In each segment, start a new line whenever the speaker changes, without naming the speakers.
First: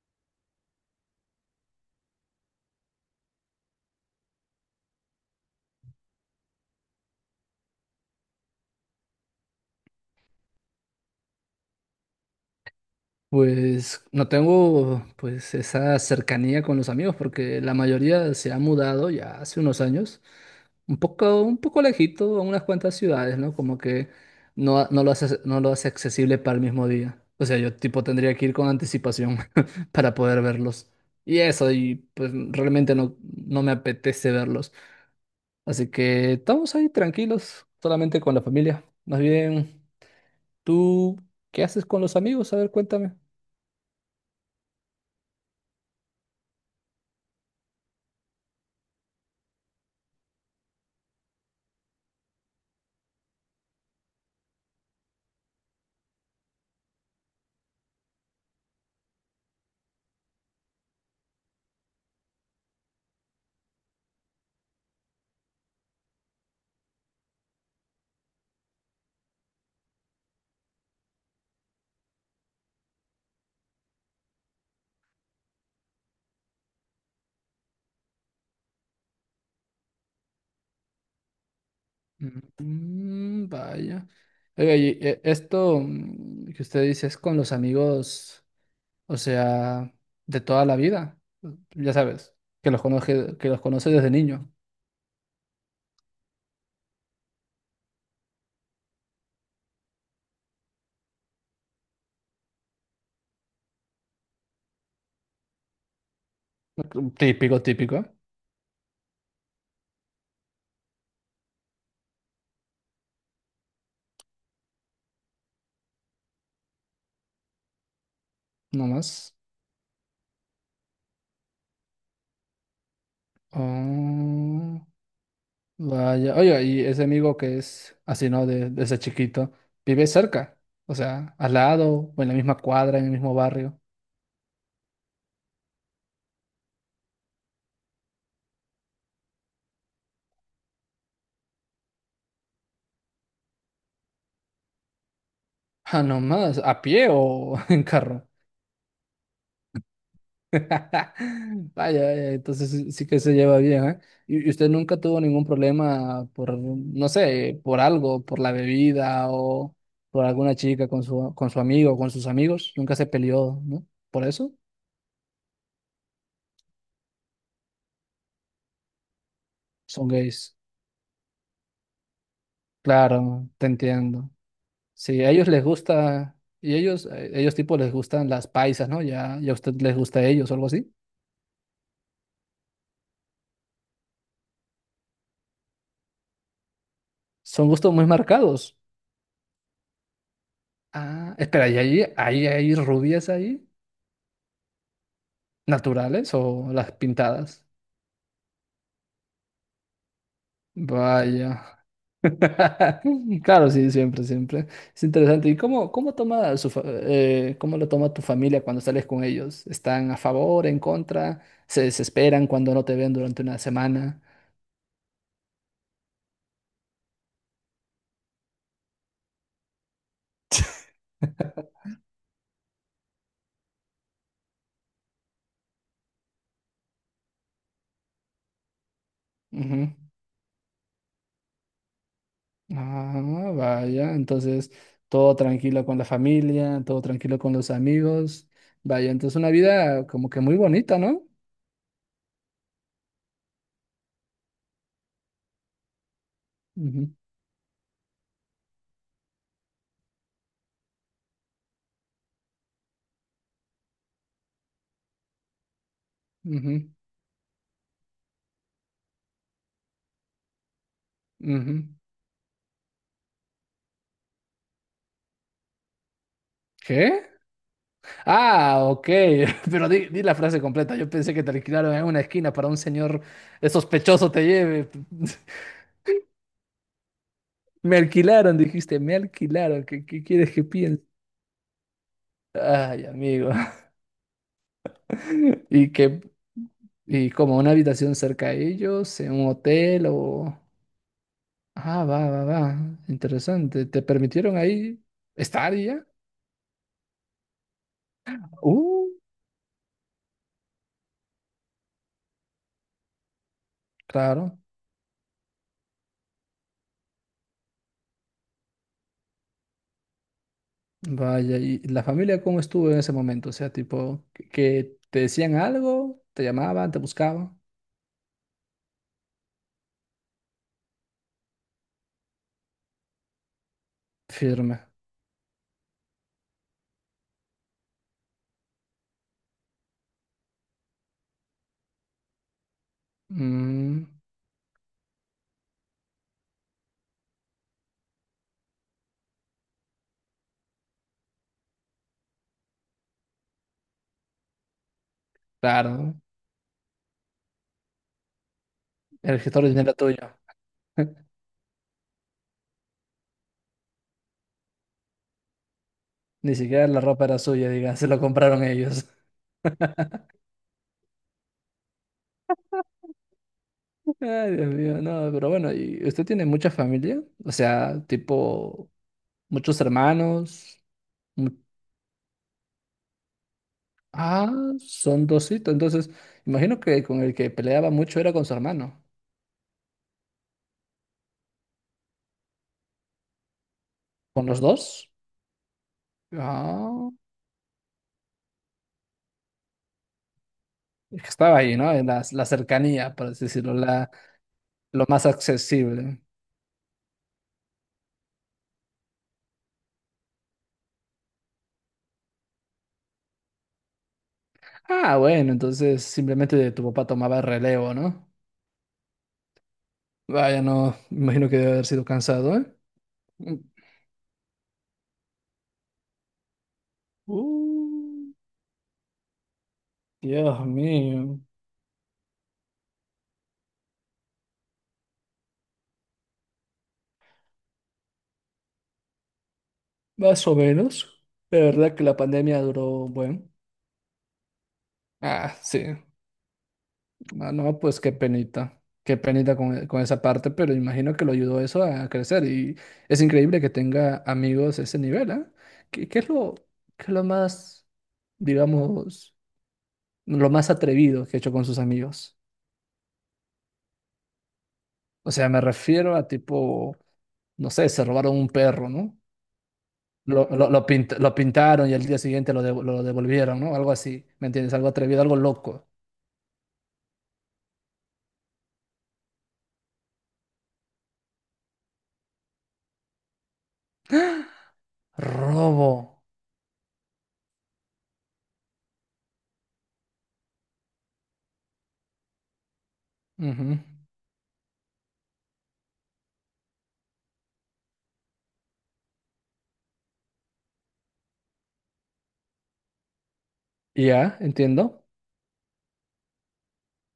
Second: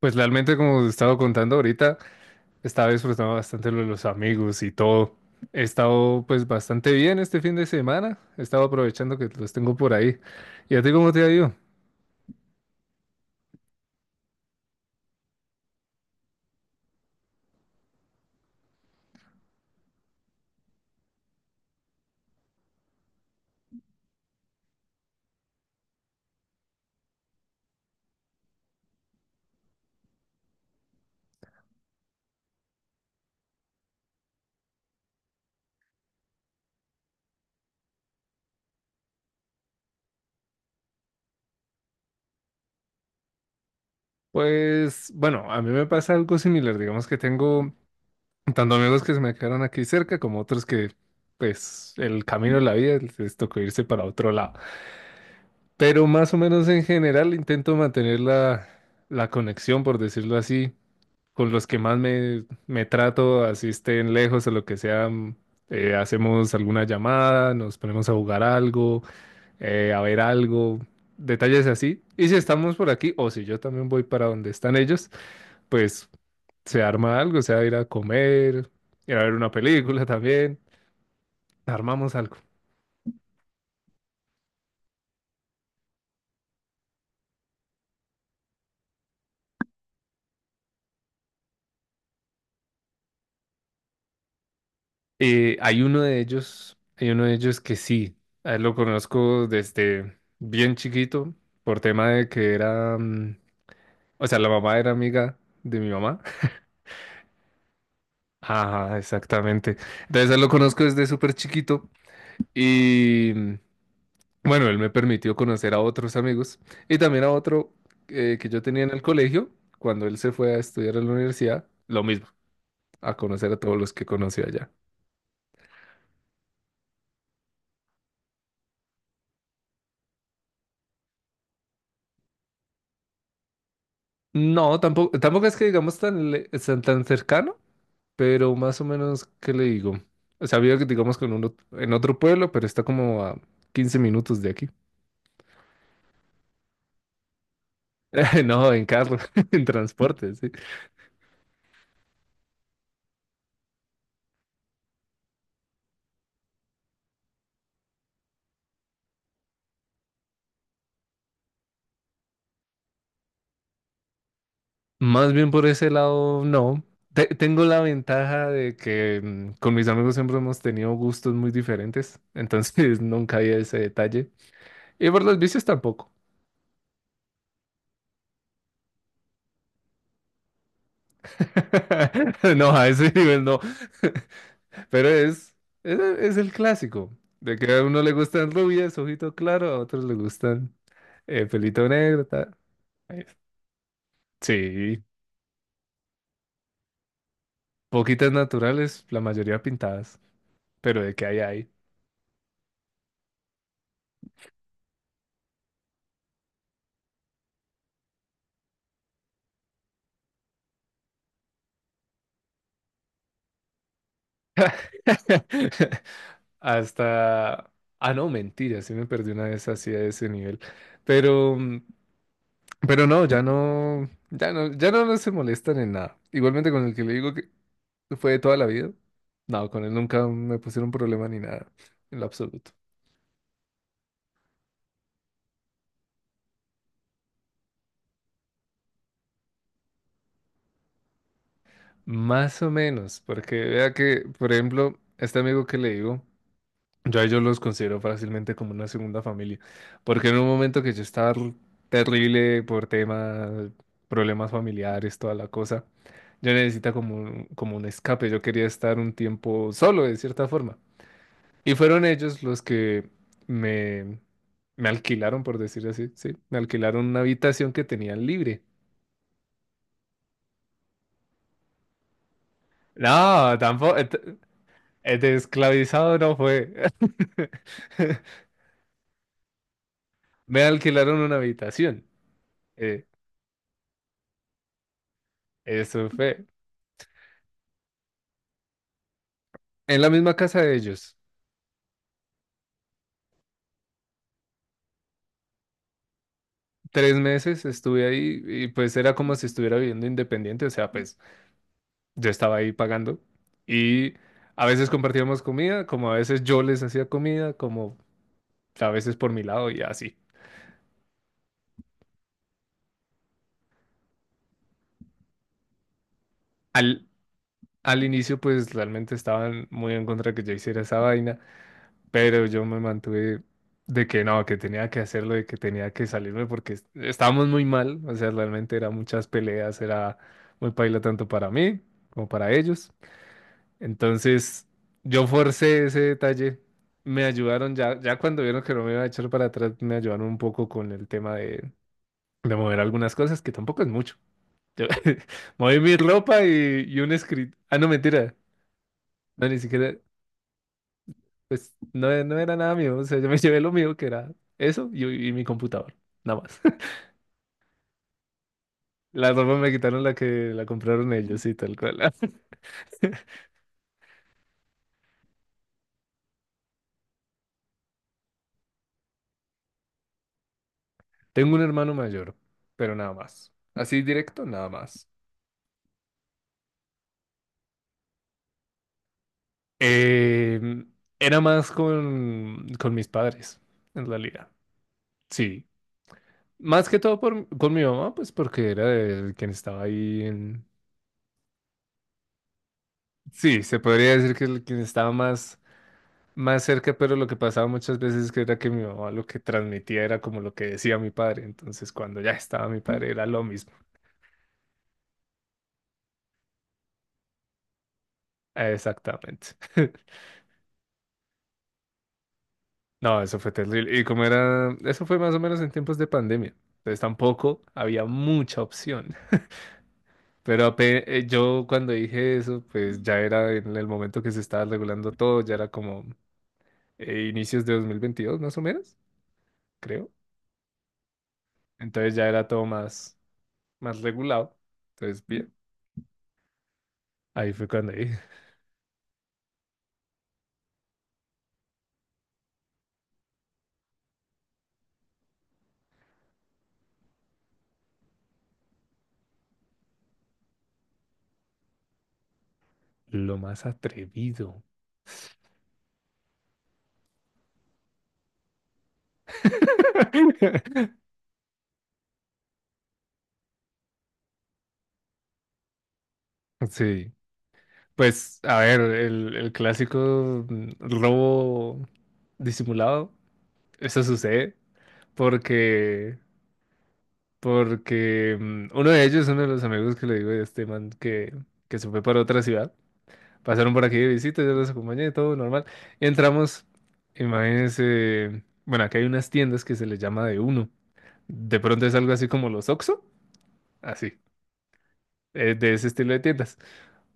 Pues realmente, como te estaba contando ahorita, estaba disfrutando bastante lo de los amigos y todo. He estado pues bastante bien este fin de semana. He estado aprovechando que los tengo por ahí. ¿Y a ti cómo te ha ido?
Pues no tengo pues esa cercanía con los amigos porque la mayoría se ha mudado ya hace unos años, un poco lejito a unas cuantas ciudades, ¿no? Como que no lo hace accesible para el mismo día. O sea, yo tipo tendría que ir con anticipación para poder verlos. Y eso, y pues realmente no me apetece verlos. Así que estamos ahí tranquilos, solamente con la familia. Más bien, ¿tú qué haces con los amigos? A ver, cuéntame.
Pues bueno, a mí me pasa algo similar. Digamos que tengo tanto amigos que se me quedaron aquí cerca como otros que pues el camino de la vida les tocó irse para otro lado. Pero más o menos en general intento mantener la conexión, por decirlo así, con los que más me trato, así estén lejos o lo que sea. Hacemos alguna llamada, nos ponemos a jugar algo, a ver algo, detalles así. Y si estamos por aquí, o si yo también voy para donde están ellos, pues se arma algo, sea ir a comer, ir a ver una película también, armamos algo.
Mm, vaya. Oiga, y, esto que usted dice es con los amigos, o sea, de toda la vida. Ya sabes, que los conoce desde niño.
Hay uno de ellos que sí, a él lo conozco desde bien chiquito, por tema de que o sea, la mamá era amiga de mi mamá.
Típico, típico, ¿eh?
Ajá, exactamente. Entonces, él lo conozco desde súper chiquito y bueno, él me permitió conocer a otros amigos y también a otro que yo tenía
No
en el
más.
colegio cuando él se fue a estudiar a la universidad. Lo mismo, a conocer a todos los que conocí allá.
Oh, vaya. Oiga, y ese amigo que es así, ¿no? Desde chiquito, vive cerca, o sea, al lado, o en la misma cuadra, en el mismo barrio.
No, tampoco es que digamos tan cercano, pero más o menos, ¿qué le digo? O sea, había que digamos, con uno en otro pueblo, pero está como a 15 minutos de aquí.
Ah, no más, ¿a pie o en carro?
No, en carro, en transporte, sí.
Vaya, vaya, entonces sí que se lleva bien, ¿eh? ¿Y usted nunca tuvo ningún problema por, no sé, por algo, por la bebida o por alguna chica con con su amigo o con sus amigos? ¿Nunca se peleó, ¿no? ¿Por eso?
Más bien por ese lado, no. Tengo la ventaja de que con mis
Son
amigos siempre
gays.
hemos tenido gustos muy diferentes, entonces nunca
Claro,
había
te
ese detalle.
entiendo.
Y
Sí,
por
a
los
ellos
vicios
les
tampoco.
gusta, y ellos, ellos tipo les gustan las paisas, ¿no? Ya, ya a usted les gusta a ellos o algo así.
No, a ese nivel no. Pero es el clásico, de
Son
que a
gustos
uno
muy
le gustan
marcados.
rubias, ojito claro, a otros le gustan
Ah, espera, ¿y
pelito negro,
ahí
tal.
hay rubias ahí?
Sí,
¿Naturales o las pintadas?
poquitas naturales, la mayoría pintadas, pero de que hay
Vaya.
hay.
Claro, sí, siempre, siempre. Es interesante. Cómo toma su cómo lo toma tu familia cuando sales con ellos? ¿Están a favor, en contra? ¿Se desesperan cuando no te ven durante una semana?
Hasta... Ah, no, mentira, sí me perdí una vez así a ese nivel. Pero, mm, pero no, ya no, ya no, ya no, no se molestan en nada. Igualmente con el que le digo que fue de toda la vida. No, con
Ujú.
él nunca me pusieron problema ni nada, en lo absoluto.
Ah, vaya. Entonces, todo tranquilo con la familia, todo tranquilo con los amigos. Vaya, entonces una vida como que muy bonita, ¿no?
Más o menos, porque vea que, por ejemplo, este amigo que le digo.
Ujú,
Yo a ellos los considero fácilmente como una segunda familia, porque en un momento que yo estaba terrible por temas, problemas familiares, toda la cosa. Yo
ujú,
necesitaba como un escape, yo quería estar un tiempo solo de cierta forma.
ujú.
Y fueron ellos los que me, me alquilaron, por decir así, sí, me alquilaron una
¿Qué?
habitación que tenían libre.
Ah, ok, pero di la frase completa. Yo pensé que te alquilaron en una esquina para un señor
No, tampoco,
sospechoso te lleve.
de esclavizado no fue.
Me alquilaron, dijiste, me alquilaron. Qué quieres
Me
que piense?
alquilaron una habitación. eh,
Ay, amigo. Y
Eso
que,
fue.
y como una habitación cerca de ellos, en un
En
hotel
la misma
o...
casa de ellos.
Ah, va, va, va. Interesante. ¿Te permitieron ahí estar y ya?
3 meses estuve ahí y pues
Uh,
era como si estuviera viviendo independiente, o sea, pues yo estaba ahí pagando y
claro.
a veces compartíamos comida, como a veces yo les hacía comida, como a veces por mi lado y así.
Vaya, ¿y la familia cómo estuvo en ese momento? O sea, tipo, que te decían algo, te llamaban, te
Al,
buscaban.
al inicio pues realmente estaban muy en contra de que yo hiciera esa vaina, pero yo me mantuve de que no, que
Firme.
tenía que hacerlo, de que tenía que salirme porque estábamos muy mal, o sea, realmente eran muchas peleas, era muy paila tanto para mí como para ellos.
Mm,
Entonces, yo forcé ese detalle. Me ayudaron ya, ya cuando vieron que no me iba a echar para atrás, me ayudaron un poco con el tema de mover algunas cosas, que tampoco es mucho. Yo moví mi
claro,
ropa y un script. Ah, no, mentira.
el
No, ni
gestor de dinero era
siquiera,
tuyo.
pues no, no era nada mío. O sea, yo me llevé lo mío, que era eso y mi computador. Nada
Ni
más.
siquiera la ropa era suya, diga, se lo compraron ellos.
La ropa me quitaron la que la compraron ellos y tal cual.
Ay, Dios mío, no, pero bueno, ¿y usted tiene mucha familia? O sea, tipo, muchos hermanos. mu-
Tengo un hermano mayor, pero nada más. Así directo,
Ah,
nada más.
son dositos. Entonces, imagino que con el que peleaba mucho era con su hermano.
Eh, era más con mis padres, en
¿Con
realidad.
los dos?
Sí. Más que
Ah,
todo con mi mamá, pues porque era el quien estaba ahí en.
es que estaba ahí, ¿no? En la cercanía, por así
Sí,
decirlo,
se
la,
podría decir que el quien
lo
estaba
más
más,
accesible.
más cerca, pero lo que pasaba muchas veces que era que mi mamá lo que transmitía era como lo que decía mi padre. Entonces, cuando ya estaba mi padre, era lo mismo.
Ah, bueno, entonces simplemente tu papá tomaba el relevo, ¿no?
Exactamente.
Vaya, no, me imagino que debe haber sido cansado, ¿eh?
No, eso fue
Mm.
terrible. Y como era, eso fue más o menos en tiempos de pandemia. Entonces tampoco había
Uh,
mucha opción. Pero
Dios mío,
yo cuando dije eso, pues ya era en el momento que se estaba regulando todo, ya era como inicios de 2022 más o menos, creo.
más o menos. De verdad que
Entonces
la
ya era
pandemia
todo
duró,
más,
bueno.
más regulado. Entonces, bien,
Ah, sí.
ahí
Ah,
fue
no,
cuando
pues qué
dije,
penita. Qué penita con, con esa parte, pero imagino que lo ayudó eso a crecer. Y es increíble que tenga amigos a ese nivel, ¿eh? ¿Qué, qué es lo, qué es lo más, digamos, lo más atrevido que ha hecho con sus amigos?
lo más atrevido.
O sea, me refiero a tipo, no sé, se robaron un perro, ¿no? Lo pintaron y al día siguiente lo devolvieron, ¿no? Algo así, ¿me entiendes? Algo atrevido, algo loco.
Sí, pues a ver, el clásico robo disimulado, eso sucede
Robo.
porque Porque uno de ellos, uno de los amigos que le digo, este man que se fue para otra ciudad, pasaron
Ujú.
por aquí de visita, yo los acompañé, todo normal. Y entramos, imagínense, bueno, aquí hay unas tiendas que se les llama de uno. De pronto es algo así como los Oxxo,
Y
así,
ya, entiendo.
de ese estilo de tiendas.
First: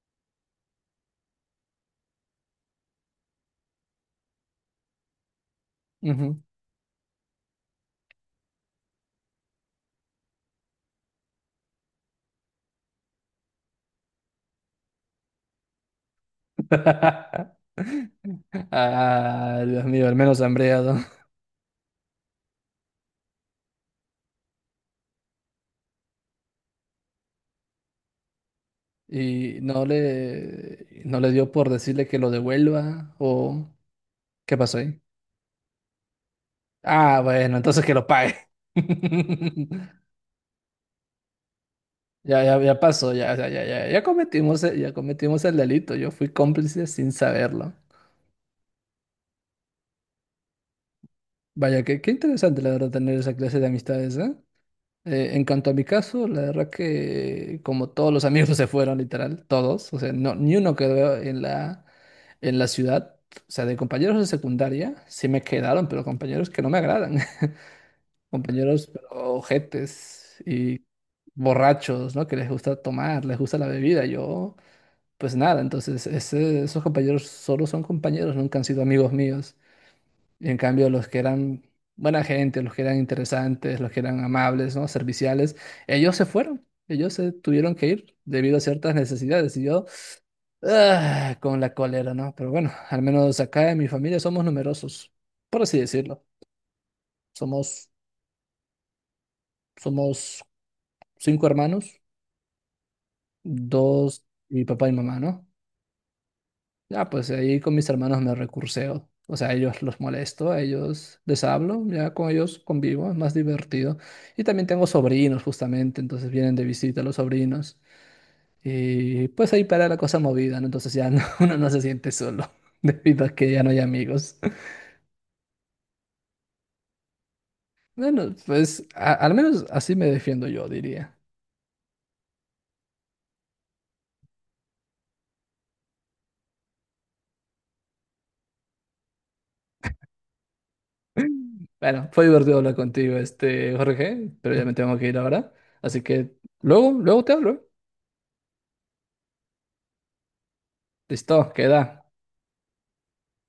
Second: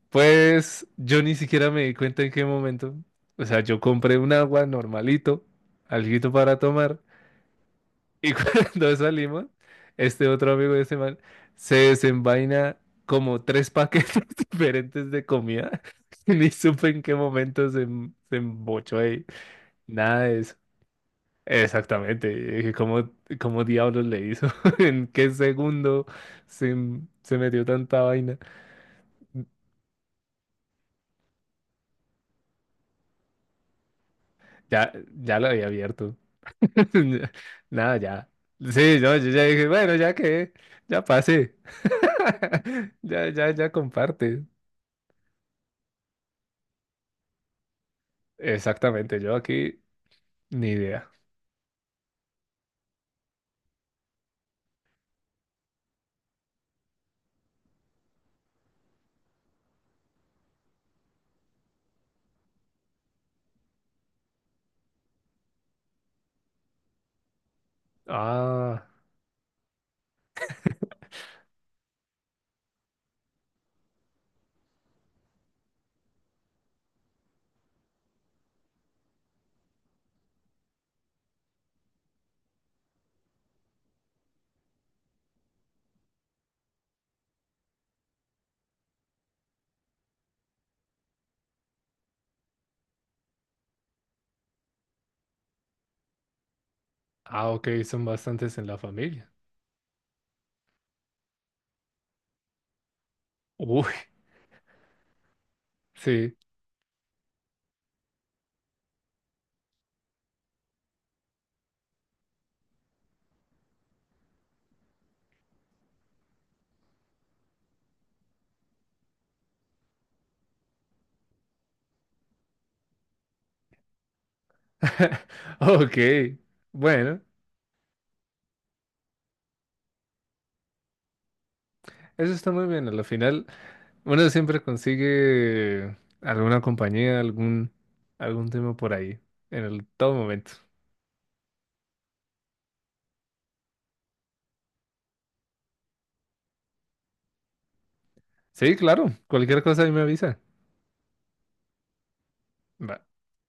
Pues yo ni siquiera me di cuenta en qué momento. O sea, yo compré un agua normalito, alguito
Ujú.
para tomar. Y cuando salimos, este otro amigo de ese man se desenvaina como tres paquetes diferentes de comida. Ni supe en qué momento se embochó ahí.
Ah, Dios mío, al
Nada de
menos
eso.
hambreado.
Exactamente. Y dije, ¿cómo, cómo diablos le hizo? ¿En qué segundo se metió tanta vaina?
Y no le dio por decirle que lo devuelva o ¿qué pasó
Ya,
ahí?
ya lo había abierto.
Ah, bueno, entonces que
Nada,
lo
ya.
pague.
Sí, no, yo ya dije, bueno, ya que, ya pasé.
Ya pasó,
Ya,
ya, ya,
ya,
ya,
ya
ya, ya
comparte.
ya cometimos el delito. Yo fui cómplice sin saberlo.
Exactamente, yo aquí ni idea.
Vaya, qué interesante la verdad tener esa clase de amistades, ¿eh? En cuanto a mi caso, la verdad que como todos los amigos se fueron, literal, todos, o sea, no, ni uno quedó en en la ciudad, o sea, de compañeros de secundaria sí me quedaron, pero compañeros que no me agradan,
Ah,
compañeros pero ojetes y borrachos, ¿no? Que les gusta tomar, les gusta la bebida, yo, pues nada, entonces esos compañeros solo son compañeros, nunca han sido amigos míos. Y en cambio, los que eran buena gente, los que eran interesantes, los que eran amables, ¿no? Serviciales, ellos se fueron. Ellos se tuvieron que ir debido a ciertas necesidades. Y yo, ah, con la cólera, ¿no? Pero bueno, al menos acá en mi familia somos numerosos, por así decirlo.
ah, ok,
Somos,
son bastantes en la familia.
somos 5 hermanos,
Uy,
dos, mi papá y mamá, ¿no?
sí.
Ya, pues ahí con mis hermanos me recurseo. O sea, a ellos los molesto, a ellos les hablo, ya con ellos convivo, es más divertido. Y también tengo sobrinos, justamente, entonces vienen de visita los sobrinos. Y pues ahí para la cosa movida, ¿no? Entonces uno no se siente solo, debido a que ya no hay amigos.
Ok, bueno,
Bueno, pues al menos así me defiendo yo, diría.
eso está muy bien. Al final, uno siempre consigue alguna compañía, algún, tema por ahí, en el todo momento.
Bueno, fue divertido hablar contigo, este Jorge, pero ya me tengo que ir ahora. Así que luego, luego te hablo.
Sí, claro, cualquier cosa ahí me avisa.
Listo, queda.
Va.